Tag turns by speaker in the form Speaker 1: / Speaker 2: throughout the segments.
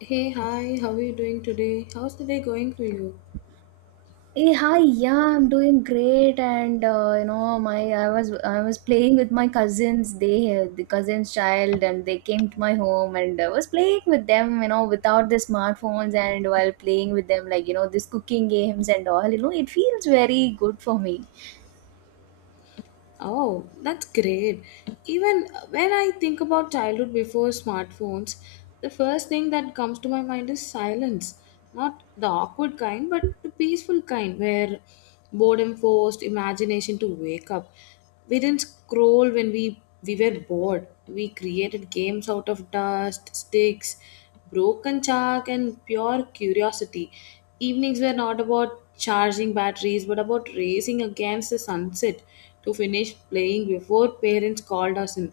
Speaker 1: Hey, hi, how are you doing today? How's the day going for you?
Speaker 2: Hey, hi, yeah, I'm doing great, and you know, my I was playing with my cousins. The cousins' child, and they came to my home, and I was playing with them, you know, without the smartphones, and while playing with them, like you know, this cooking games and all, you know, it feels very good for me.
Speaker 1: Oh, that's great. Even when I think about childhood before smartphones, the first thing that comes to my mind is silence. Not the awkward kind, but the peaceful kind where boredom forced imagination to wake up. We didn't scroll when we were bored. We created games out of dust, sticks, broken chalk and pure curiosity. Evenings were not about charging batteries but about racing against the sunset to finish playing before parents called us in.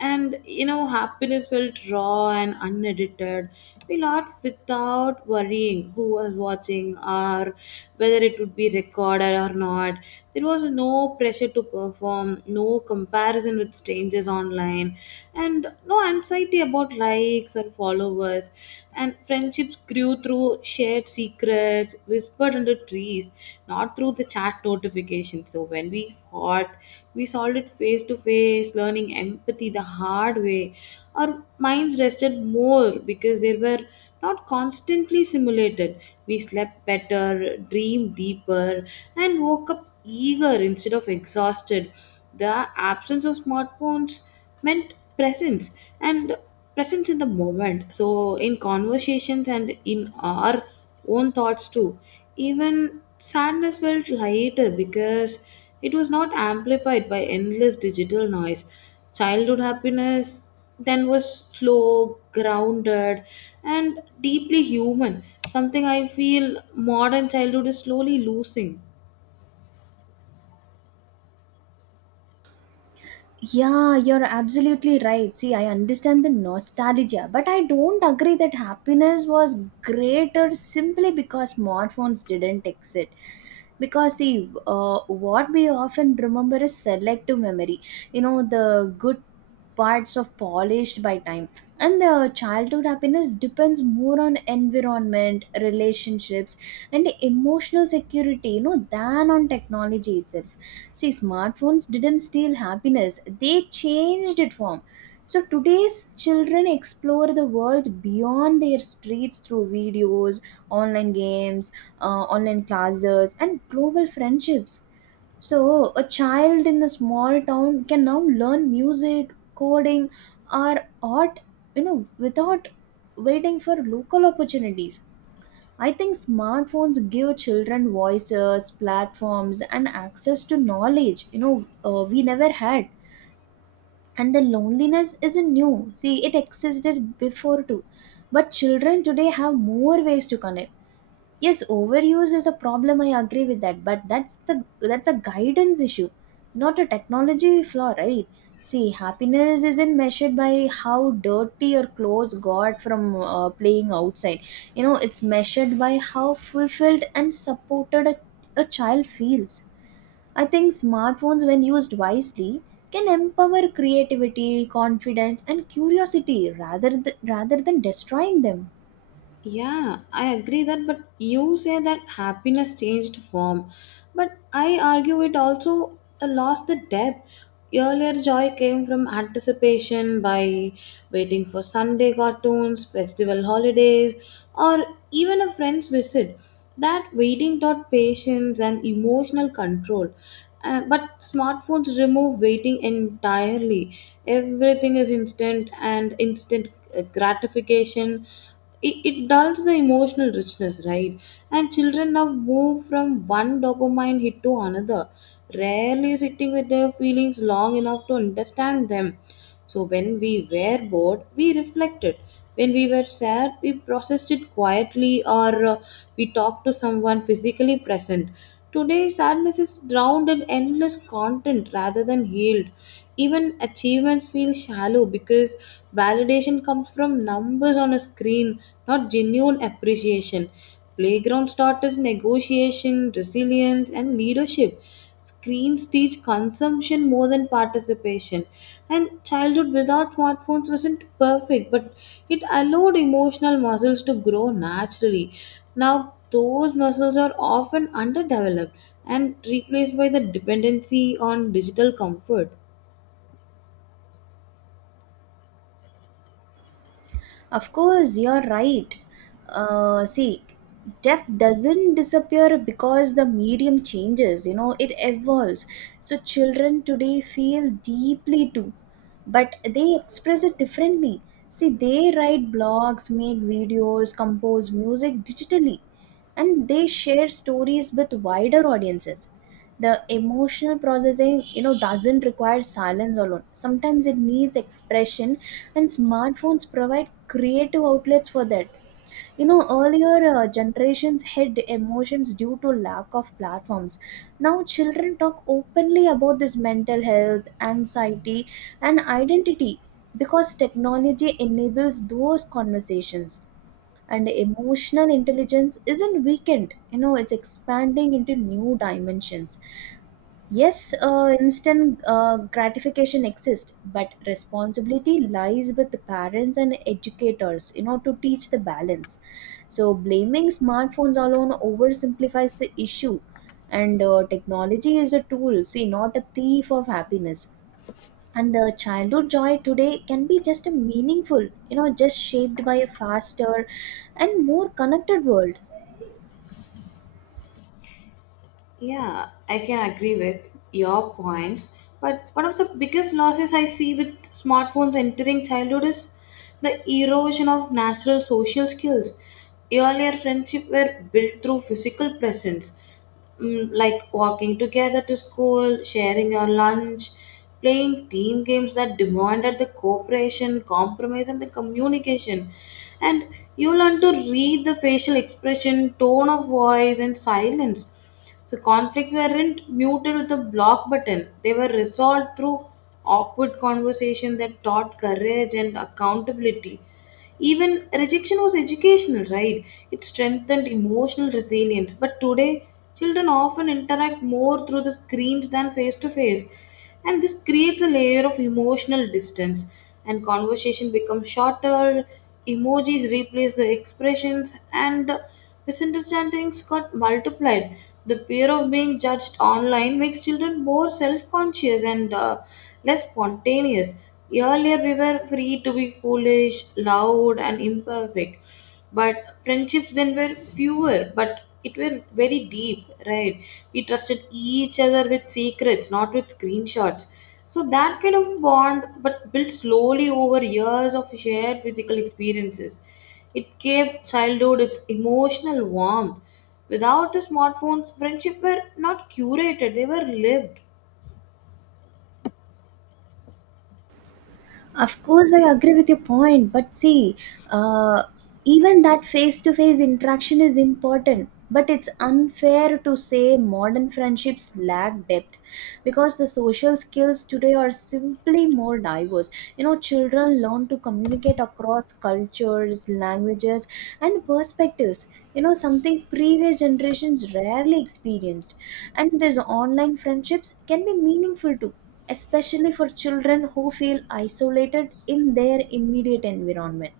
Speaker 1: And happiness felt raw and unedited. We laughed without worrying who was watching or whether it would be recorded or not. There was no pressure to perform, no comparison with strangers online, and no anxiety about likes or followers. And friendships grew through shared secrets, whispered under trees, not through the chat notifications. So when we fought, we solved it face to face, learning empathy the hard way. Our minds rested more because they were not constantly simulated. We slept better, dreamed deeper, and woke up eager instead of exhausted. The absence of smartphones meant presence and presence in the moment. So, in conversations and in our own thoughts too. Even sadness felt lighter because it was not amplified by endless digital noise. Childhood happiness then was slow, grounded, and deeply human, something I feel modern childhood is slowly losing.
Speaker 2: Yeah, you're absolutely right. See, I understand the nostalgia, but I don't agree that happiness was greater simply because smartphones didn't exist. Because, see, what we often remember is selective memory. You know, the good parts of polished by time. And the childhood happiness depends more on environment, relationships, and emotional security, you know, than on technology itself. See, smartphones didn't steal happiness, they changed it form. So today's children explore the world beyond their streets through videos, online games, online classes, and global friendships. So a child in a small town can now learn music, coding, or art, you know, without waiting for local opportunities. I think smartphones give children voices, platforms, and access to knowledge, you know, we never had. And the loneliness isn't new. See, it existed before too. But children today have more ways to connect. Yes, overuse is a problem. I agree with that, but that's a guidance issue, not a technology flaw, right? See, happiness isn't measured by how dirty your clothes got from playing outside. You know, it's measured by how fulfilled and supported a child feels. I think smartphones, when used wisely, can empower creativity, confidence, and curiosity rather than destroying them.
Speaker 1: Yeah, I agree that, but you say that happiness changed form. But I argue it also lost the depth. Earlier, joy came from anticipation by waiting for Sunday cartoons, festival holidays, or even a friend's visit. That waiting taught patience and emotional control. But smartphones remove waiting entirely. Everything is instant and instant gratification, it dulls the emotional richness, right? And children now move from one dopamine hit to another, rarely sitting with their feelings long enough to understand them. So when we were bored, we reflected. When we were sad, we processed it quietly or we talked to someone physically present. Today, sadness is drowned in endless content rather than healed. Even achievements feel shallow because validation comes from numbers on a screen, not genuine appreciation. Playgrounds taught us negotiation, resilience, and leadership. Screens teach consumption more than participation. And childhood without smartphones wasn't perfect, but it allowed emotional muscles to grow naturally. Now, those muscles are often underdeveloped and replaced by the dependency on digital comfort.
Speaker 2: Of course, you're right. See, depth doesn't disappear because the medium changes, you know, it evolves. So, children today feel deeply too, but they express it differently. See, they write blogs, make videos, compose music digitally, and they share stories with wider audiences. The emotional processing, you know, doesn't require silence alone. Sometimes it needs expression, and smartphones provide creative outlets for that. You know, earlier generations hid emotions due to lack of platforms. Now children talk openly about this mental health, anxiety, and identity because technology enables those conversations, and emotional intelligence isn't weakened. You know, it's expanding into new dimensions. Yes, instant gratification exists, but responsibility lies with the parents and educators, you know, to teach the balance. So, blaming smartphones alone oversimplifies the issue, and technology is a tool, see, not a thief of happiness. And the childhood joy today can be just a meaningful, you know, just shaped by a faster and more connected world.
Speaker 1: Yeah, I can agree with your points, but one of the biggest losses I see with smartphones entering childhood is the erosion of natural social skills. Earlier friendships were built through physical presence, like walking together to school, sharing your lunch, playing team games that demanded the cooperation, compromise, and the communication. And you learn to read the facial expression, tone of voice, and silence, so conflicts weren't muted with a block button. They were resolved through awkward conversation that taught courage and accountability. Even rejection was educational, right? It strengthened emotional resilience. But today, children often interact more through the screens than face to face. And this creates a layer of emotional distance. And conversation becomes shorter, emojis replace the expressions, and misunderstandings got multiplied. The fear of being judged online makes children more self conscious and less spontaneous. Earlier, we were free to be foolish, loud, and imperfect. But friendships then were fewer, but it were very deep, right? We trusted each other with secrets, not with screenshots. So that kind of bond, but built slowly over years of shared physical experiences. It gave childhood its emotional warmth. Without the smartphones, friendship were not curated, they were lived.
Speaker 2: Of course, I agree with your point, but see, uh, even that face to face interaction is important. But it's unfair to say modern friendships lack depth because the social skills today are simply more diverse. You know, children learn to communicate across cultures, languages, and perspectives. You know, something previous generations rarely experienced. And these online friendships can be meaningful too, especially for children who feel isolated in their immediate environment.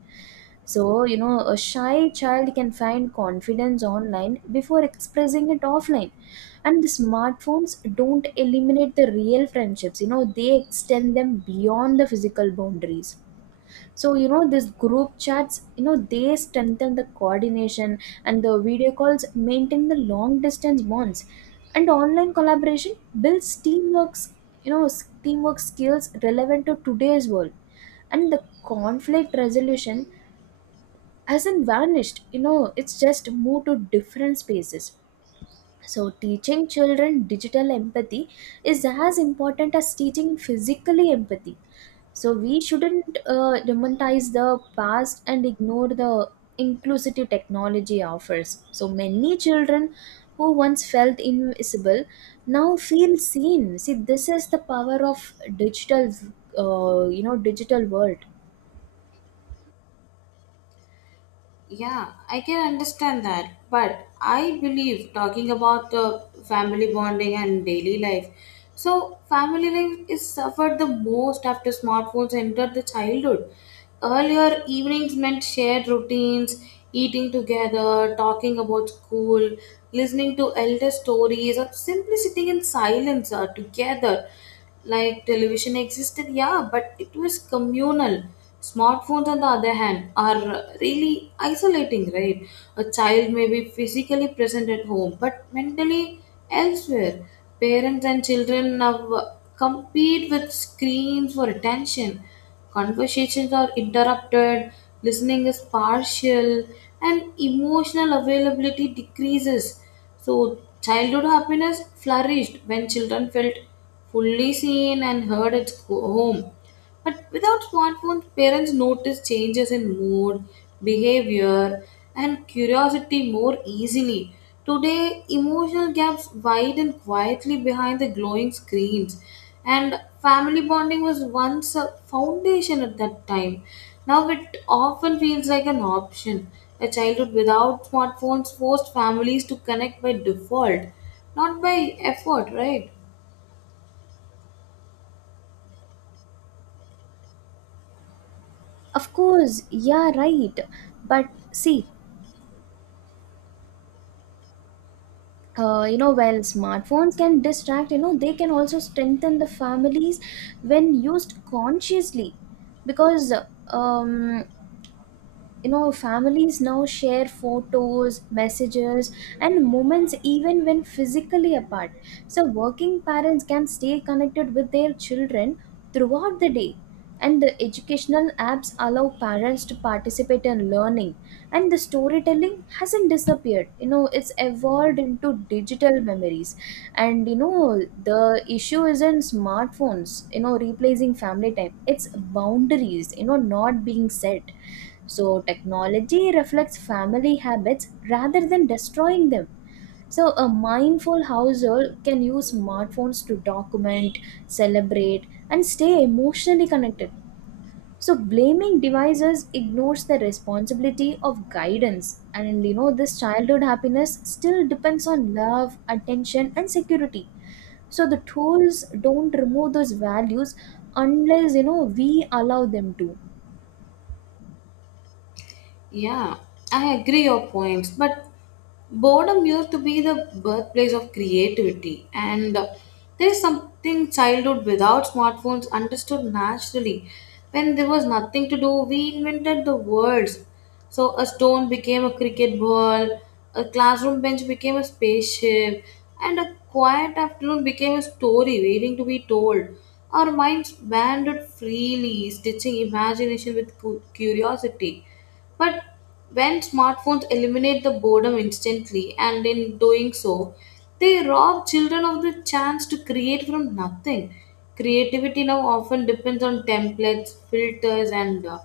Speaker 2: So, you know, a shy child can find confidence online before expressing it offline. And the smartphones don't eliminate the real friendships, you know, they extend them beyond the physical boundaries. So you know, this group chats, you know, they strengthen the coordination, and the video calls maintain the long distance bonds, and online collaboration builds teamwork. You know, teamwork skills relevant to today's world. And the conflict resolution hasn't vanished. You know, it's just moved to different spaces. So, teaching children digital empathy is as important as teaching physically empathy. So, we shouldn't demonize the past and ignore the inclusive technology offers. So, many children who once felt invisible now feel seen. See, this is the power of digital, you know, digital world.
Speaker 1: Yeah, I can understand that. But I believe talking about the family bonding and daily life. So, family life is suffered the most after smartphones entered the childhood. Earlier, evenings meant shared routines, eating together, talking about school, listening to elder stories, or simply sitting in silence together. Like television existed, yeah, but it was communal. Smartphones on the other hand are really isolating, right? A child may be physically present at home but mentally elsewhere. Parents and children now compete with screens for attention. Conversations are interrupted, listening is partial, and emotional availability decreases. So, childhood happiness flourished when children felt fully seen and heard at home. But without smartphones, parents notice changes in mood, behavior, and curiosity more easily. Today, emotional gaps widen quietly behind the glowing screens, and family bonding was once a foundation at that time. Now it often feels like an option. A childhood without smartphones forced families to connect by default, not by effort, right?
Speaker 2: Of course, yeah, right. But see, you know, while smartphones can distract, you know, they can also strengthen the families when used consciously. Because um, you know, families now share photos, messages, and moments even when physically apart. So working parents can stay connected with their children throughout the day, and the educational apps allow parents to participate in learning. And the storytelling hasn't disappeared. You know, it's evolved into digital memories. And you know, the issue isn't smartphones, you know, replacing family time. It's boundaries, you know, not being set. So, technology reflects family habits rather than destroying them. So, a mindful household can use smartphones to document, celebrate, and stay emotionally connected. So, blaming devices ignores the responsibility of guidance, and you know, this childhood happiness still depends on love, attention, and security. So, the tools don't remove those values unless, you know, we allow them to.
Speaker 1: Yeah, I agree your points, but boredom used to be the birthplace of creativity, and there is something childhood without smartphones understood naturally. When there was nothing to do, we invented the words. So a stone became a cricket ball, a classroom bench became a spaceship, and a quiet afternoon became a story waiting to be told. Our minds wandered freely, stitching imagination with curiosity. But when smartphones eliminate the boredom instantly, and in doing so, they rob children of the chance to create from nothing. Creativity now often depends on templates, filters, and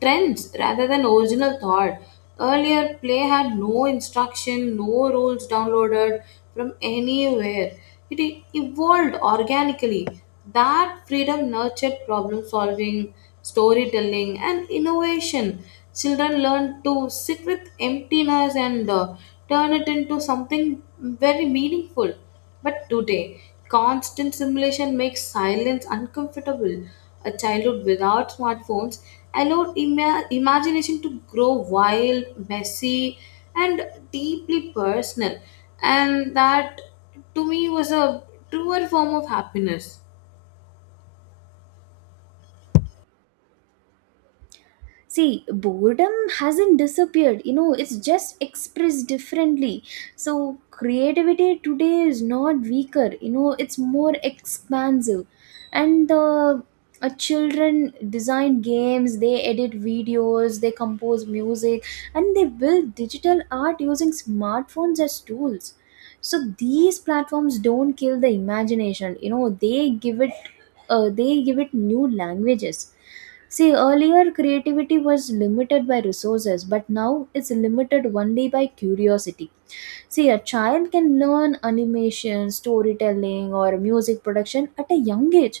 Speaker 1: trends rather than original thought. Earlier, play had no instruction, no rules downloaded from anywhere. It evolved organically. That freedom nurtured problem solving, storytelling, and innovation. Children learn to sit with emptiness and turn it into something very meaningful. But today, constant simulation makes silence uncomfortable. A childhood without smartphones allowed imagination to grow wild, messy, and deeply personal. And that to me was a truer form of happiness.
Speaker 2: See, boredom hasn't disappeared. You know, it's just expressed differently. So creativity today is not weaker. You know, it's more expansive. And the children design games, they edit videos, they compose music, and they build digital art using smartphones as tools. So these platforms don't kill the imagination. You know, they give it new languages. See, earlier creativity was limited by resources, but now it's limited only by curiosity. See, a child can learn animation, storytelling, or music production at a young age.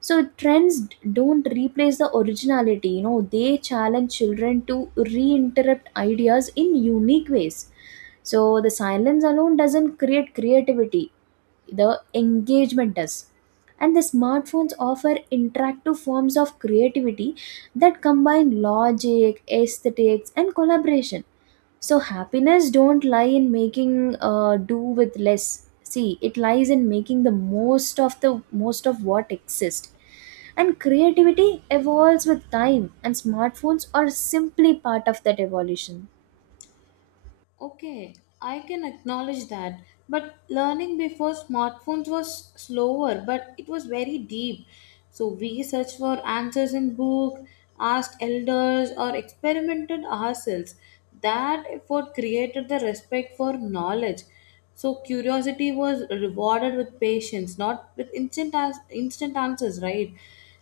Speaker 2: So, trends don't replace the originality. You know, they challenge children to re interrupt ideas in unique ways. So, the silence alone doesn't create creativity, the engagement does. And the smartphones offer interactive forms of creativity that combine logic, aesthetics, and collaboration. So happiness don't lie in making do with less. See, it lies in making the most of what exists. And creativity evolves with time, and smartphones are simply part of that evolution.
Speaker 1: Okay, I can acknowledge that. But learning before smartphones was slower, but it was very deep. So we searched for answers in book, asked elders, or experimented ourselves. That effort created the respect for knowledge. So curiosity was rewarded with patience, not with instant as instant answers, right?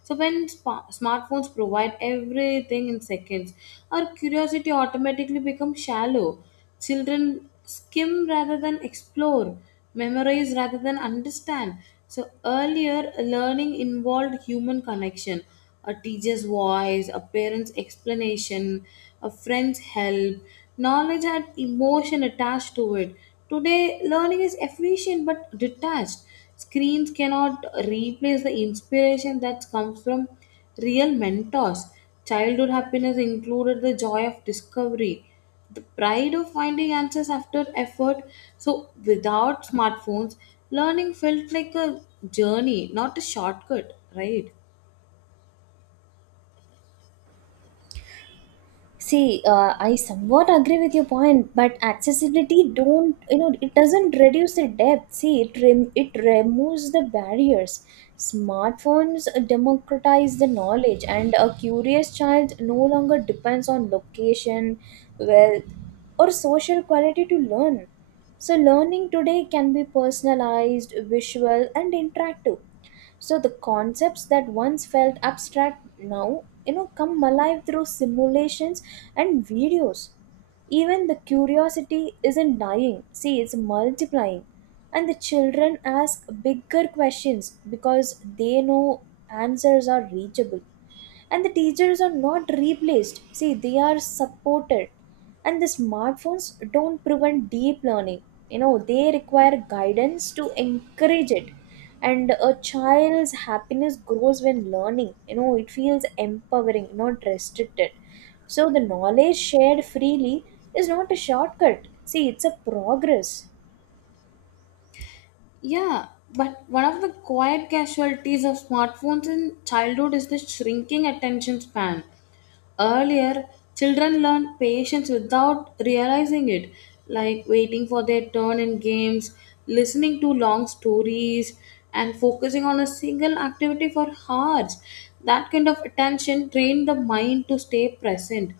Speaker 1: So when smartphones provide everything in seconds, our curiosity automatically becomes shallow. Children skim rather than explore, memorize rather than understand. So earlier, learning involved human connection, a teacher's voice, a parent's explanation, a friend's help. Knowledge had emotion attached to it. Today, learning is efficient but detached. Screens cannot replace the inspiration that comes from real mentors. Childhood happiness included the joy of discovery, the pride of finding answers after effort. So, without smartphones, learning felt like a journey, not a shortcut, right?
Speaker 2: See, I somewhat agree with your point, but accessibility don't, you know, it doesn't reduce the depth. See, it it removes the barriers. Smartphones democratize the knowledge, and a curious child no longer depends on location, wealth, or social quality to learn. So, learning today can be personalized, visual, and interactive. So the concepts that once felt abstract now, you know, come alive through simulations and videos. Even the curiosity isn't dying. See, it's multiplying. And the children ask bigger questions because they know answers are reachable. And the teachers are not replaced. See, they are supported. And the smartphones don't prevent deep learning. You know, they require guidance to encourage it. And a child's happiness grows when learning, you know, it feels empowering, not restricted. So the knowledge shared freely is not a shortcut. See, it's a progress.
Speaker 1: Yeah, but one of the quiet casualties of smartphones in childhood is the shrinking attention span. Earlier, children learned patience without realizing it, like waiting for their turn in games, listening to long stories, and focusing on a single activity for hours. That kind of attention trained the mind to stay present.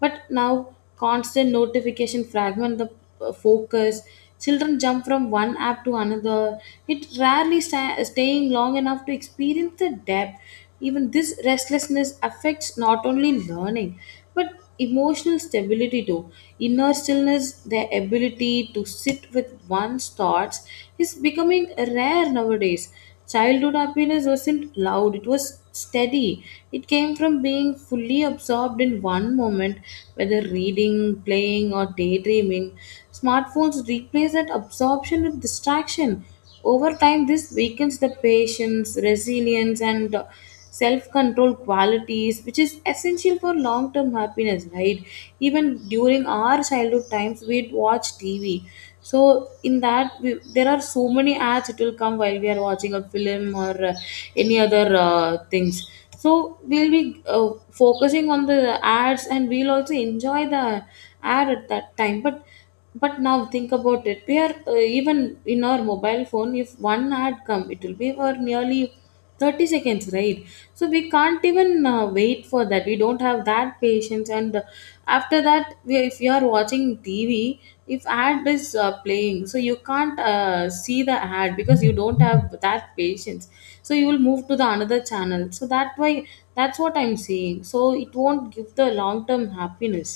Speaker 1: But now, constant notification fragment the focus. Children jump from one app to another. It rarely staying long enough to experience the depth. Even this restlessness affects not only learning but emotional stability too. Inner stillness, their ability to sit with one's thoughts, is becoming rare nowadays. Childhood happiness wasn't loud, it was steady. It came from being fully absorbed in one moment, whether reading, playing, or daydreaming. Smartphones replace that absorption with distraction. Over time, this weakens the patience, resilience, and self control qualities, which is essential for long term happiness, right? Even during our childhood times, we'd watch TV. So in that there are so many ads it will come while we are watching a film or any other things. So we'll be focusing on the ads and we'll also enjoy the ad at that time, but now think about it, we are even in our mobile phone, if one ad come it will be for nearly 30 seconds, right? So we can't even wait for that, we don't have that patience. And after that if you are watching TV, if ad is playing, so you can't see the ad because you don't have that patience. So you will move to the another channel. So that why, that's what I'm saying, so it won't give the long term happiness.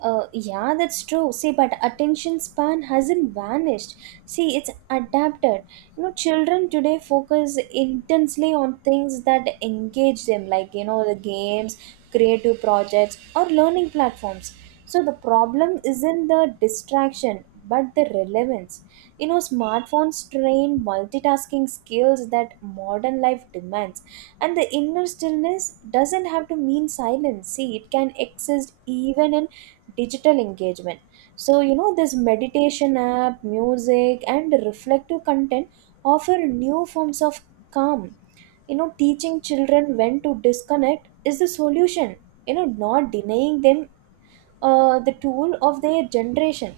Speaker 2: Yeah, that's true. See, but attention span hasn't vanished. See, it's adapted. You know, children today focus intensely on things that engage them, like, you know, the games, creative projects, or learning platforms. So the problem isn't the distraction, but the relevance. You know, smartphones train multitasking skills that modern life demands. And the inner stillness doesn't have to mean silence. See, it can exist even in digital engagement. So you know, this meditation app music and reflective content offer new forms of calm. You know, teaching children when to disconnect is the solution, you know, not denying them the tool of their generation.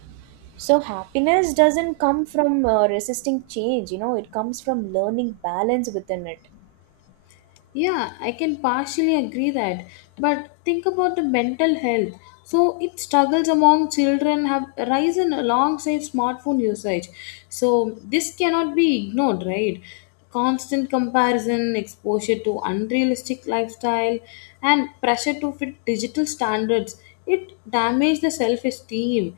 Speaker 2: So happiness doesn't come from resisting change. You know, it comes from learning balance within it.
Speaker 1: Yeah, I can partially agree that. But think about the mental health. So it struggles among children have risen alongside smartphone usage. So this cannot be ignored, right? Constant comparison, exposure to unrealistic lifestyle, and pressure to fit digital standards. It damages the self-esteem.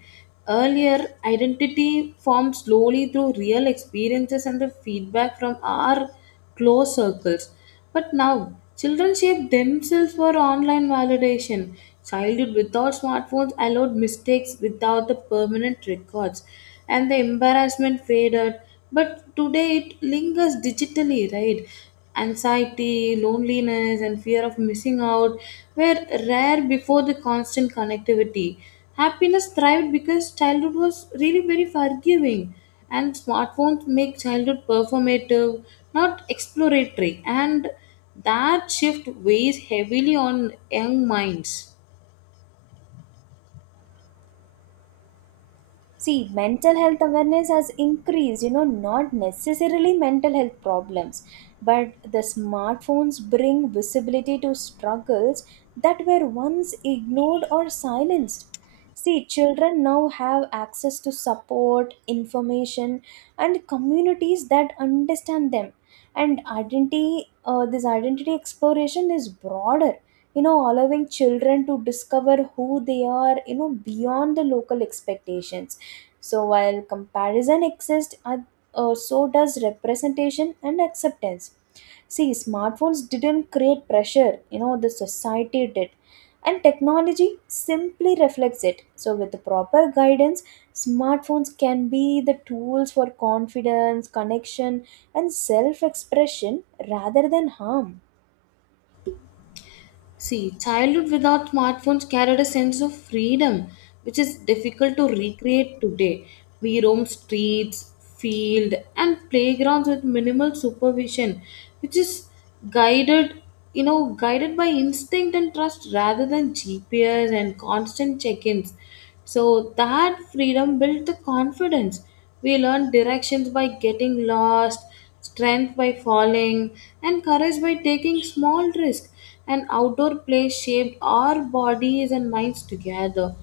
Speaker 1: Earlier, identity formed slowly through real experiences and the feedback from our close circles. But now, children shape themselves for online validation. Childhood without smartphones allowed mistakes without the permanent records, and the embarrassment faded. But today it lingers digitally, right? Anxiety, loneliness, and fear of missing out were rare before the constant connectivity. Happiness thrived because childhood was really very forgiving, and smartphones make childhood performative, not exploratory, and that shift weighs heavily on young minds.
Speaker 2: See, mental health awareness has increased, you know, not necessarily mental health problems, but the smartphones bring visibility to struggles that were once ignored or silenced. See, children now have access to support, information, and communities that understand them. And identity, this identity exploration is broader, you know, allowing children to discover who they are, you know, beyond the local expectations. So while comparison exists, so does representation and acceptance. See, smartphones didn't create pressure, you know, the society did. And technology simply reflects it. So, with the proper guidance, smartphones can be the tools for confidence, connection, and self expression rather than harm.
Speaker 1: See, childhood without smartphones carried a sense of freedom, which is difficult to recreate today. We roam streets, field, and playgrounds with minimal supervision, which is guided, guided by instinct and trust rather than GPS and constant check-ins. So that freedom built the confidence. We learned directions by getting lost, strength by falling, and courage by taking small risks, and outdoor play shaped our bodies and minds together.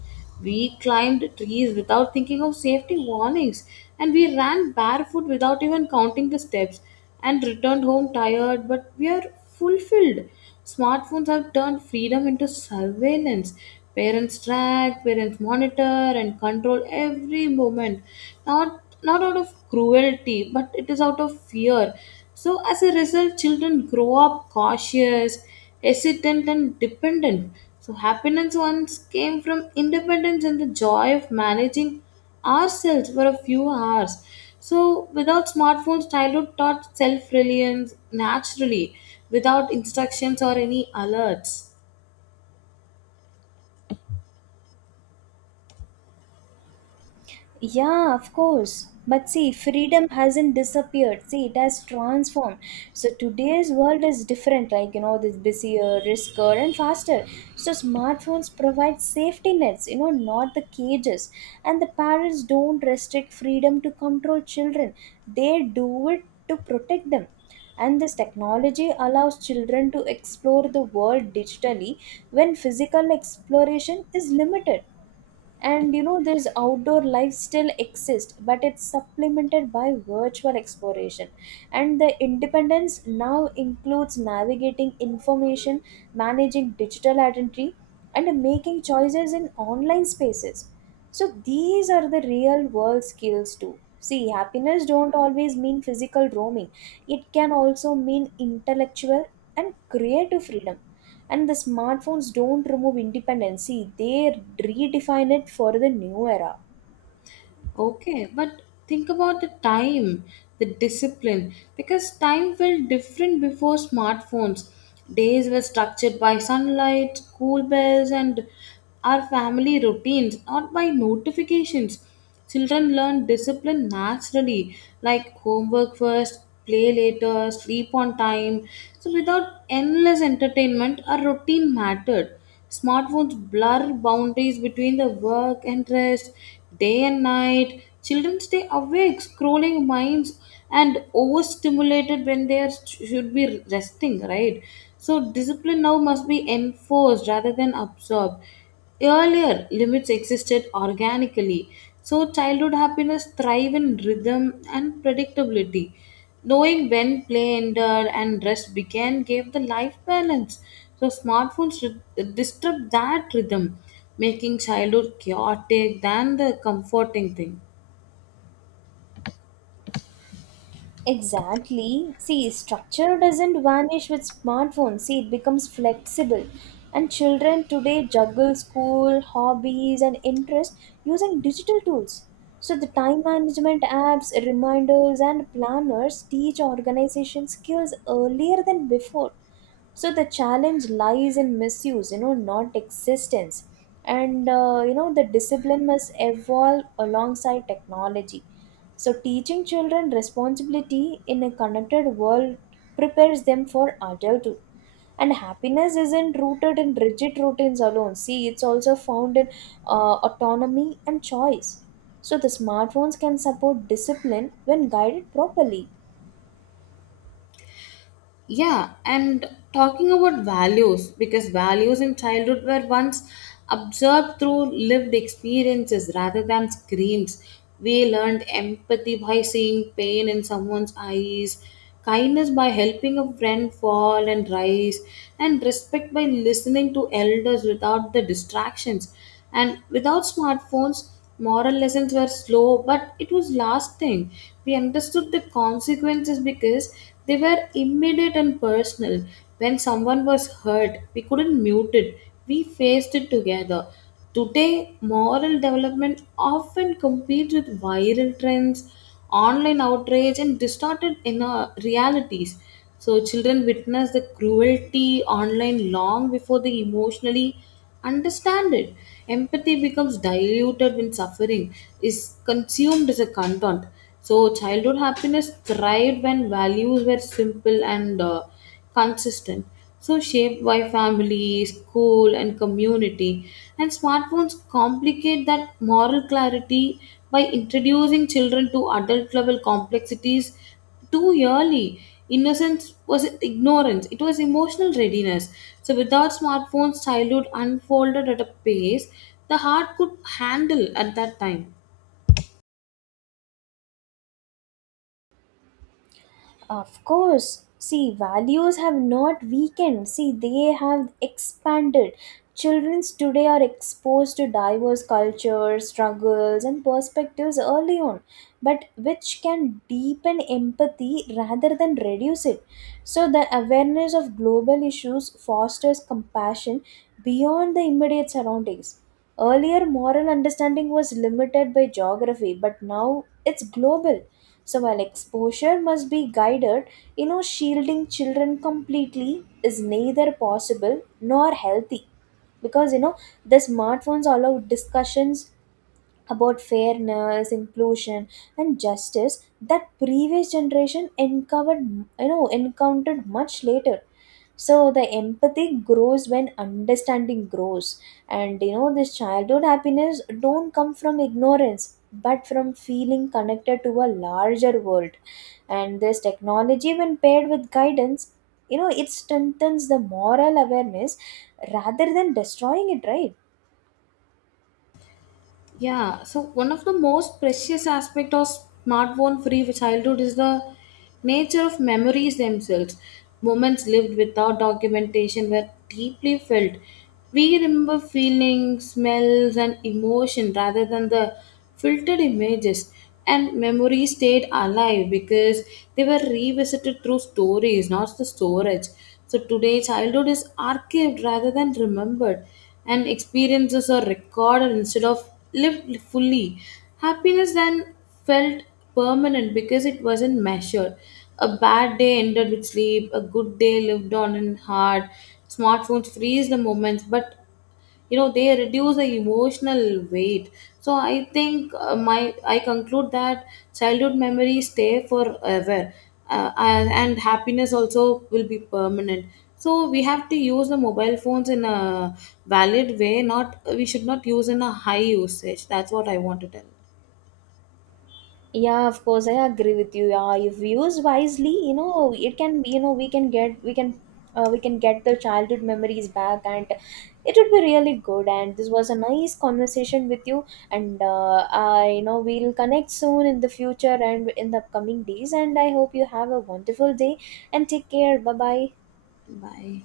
Speaker 1: We climbed trees without thinking of safety warnings, and we ran barefoot without even counting the steps, and returned home tired, but we are fulfilled. Smartphones have turned freedom into surveillance. Parents track, parents monitor, and control every moment. Not out of cruelty, but it is out of fear. So as a result, children grow up cautious, hesitant, and dependent. So, happiness once came from independence and the joy of managing ourselves for a few hours. So, without smartphones, childhood taught self reliance naturally, without instructions or any alerts.
Speaker 2: Yeah, of course. But see, freedom hasn't disappeared. See, it has transformed. So today's world is different, like you know, this busier, riskier, and faster. So smartphones provide safety nets, you know, not the cages. And the parents don't restrict freedom to control children. They do it to protect them. And this technology allows children to explore the world digitally when physical exploration is limited. And you know, this outdoor life still exists, but it's supplemented by virtual exploration. And the independence now includes navigating information, managing digital identity, and making choices in online spaces. So these are the real world skills too. See, happiness don't always mean physical roaming. It can also mean intellectual and creative freedom. And the smartphones don't remove independency, they redefine it for the new era.
Speaker 1: Okay, but think about the time, the discipline, because time felt different before smartphones. Days were structured by sunlight, school bells, and our family routines, not by notifications. Children learn discipline naturally, like homework first, play later, sleep on time. So, without endless entertainment, our routine mattered. Smartphones blur boundaries between the work and rest. Day and night, children stay awake, scrolling minds, and overstimulated when they are, should be resting, right? So, discipline now must be enforced rather than absorbed. Earlier, limits existed organically. So, childhood happiness thrive in rhythm and predictability. Knowing when play ended and rest began gave the life balance. So smartphones disrupt that rhythm, making childhood chaotic than the comforting thing.
Speaker 2: Exactly. See, structure doesn't vanish with smartphones. See, it becomes flexible. And children today juggle school, hobbies, and interests using digital tools. So, the time management apps, reminders, and planners teach organization skills earlier than before. So the challenge lies in misuse, you know, not existence. And you know, the discipline must evolve alongside technology. So teaching children responsibility in a connected world prepares them for adulthood. And happiness isn't rooted in rigid routines alone. See, it's also found in autonomy and choice. So the smartphones can support discipline when guided properly.
Speaker 1: Yeah, and talking about values, because values in childhood were once observed through lived experiences rather than screens. We learned empathy by seeing pain in someone's eyes, kindness by helping a friend fall and rise, and respect by listening to elders without the distractions. And without smartphones, moral lessons were slow, but it was lasting. We understood the consequences because they were immediate and personal. When someone was hurt, we couldn't mute it, we faced it together. Today, moral development often competes with viral trends, online outrage, and distorted inner realities. So children witness the cruelty online long before they emotionally understand it. Empathy becomes diluted when suffering is consumed as a content. So childhood happiness thrived when values were simple and consistent. So, shaped by family, school, and community. And smartphones complicate that moral clarity by introducing children to adult level complexities too early. Innocence was ignorance, it was emotional readiness. So, without smartphones, childhood unfolded at a pace the heart could handle at that time.
Speaker 2: Of course. See, values have not weakened. See, they have expanded. Children today are exposed to diverse cultures, struggles, and perspectives early on, but which can deepen empathy rather than reduce it. So, the awareness of global issues fosters compassion beyond the immediate surroundings. Earlier, moral understanding was limited by geography, but now it's global. So while exposure must be guided, you know, shielding children completely is neither possible nor healthy, because you know, the smartphones allow discussions about fairness, inclusion, and justice that previous generation encountered, you know, encountered much later. So the empathy grows when understanding grows. And you know, this childhood happiness don't come from ignorance, but from feeling connected to a larger world. And this technology, when paired with guidance, you know, it strengthens the moral awareness rather than destroying it, right?
Speaker 1: Yeah, so one of the most precious aspect of smartphone free childhood is the nature of memories themselves. Moments lived without documentation were deeply felt. We remember feelings, smells, and emotion rather than the filtered images. And memories stayed alive because they were revisited through stories, not the storage. So today, childhood is archived rather than remembered, and experiences are recorded instead of lived fully. Happiness then felt permanent because it wasn't measured. A bad day ended with sleep, a good day lived on in heart. Smartphones freeze the moments, but you know they reduce the emotional weight. So I think my I conclude that childhood memories stay forever, and happiness also will be permanent. So we have to use the mobile phones in a valid way, not we should not use in a high usage. That's what I want to tell.
Speaker 2: Yeah, of course, I agree with you. Yeah, if used wisely, you know, it can be, you know, we can get the childhood memories back, and it would be really good. And this was a nice conversation with you, and I, you know, we'll connect soon in the future and in the upcoming days. And I hope you have a wonderful day, and take care. Bye bye.
Speaker 1: Bye.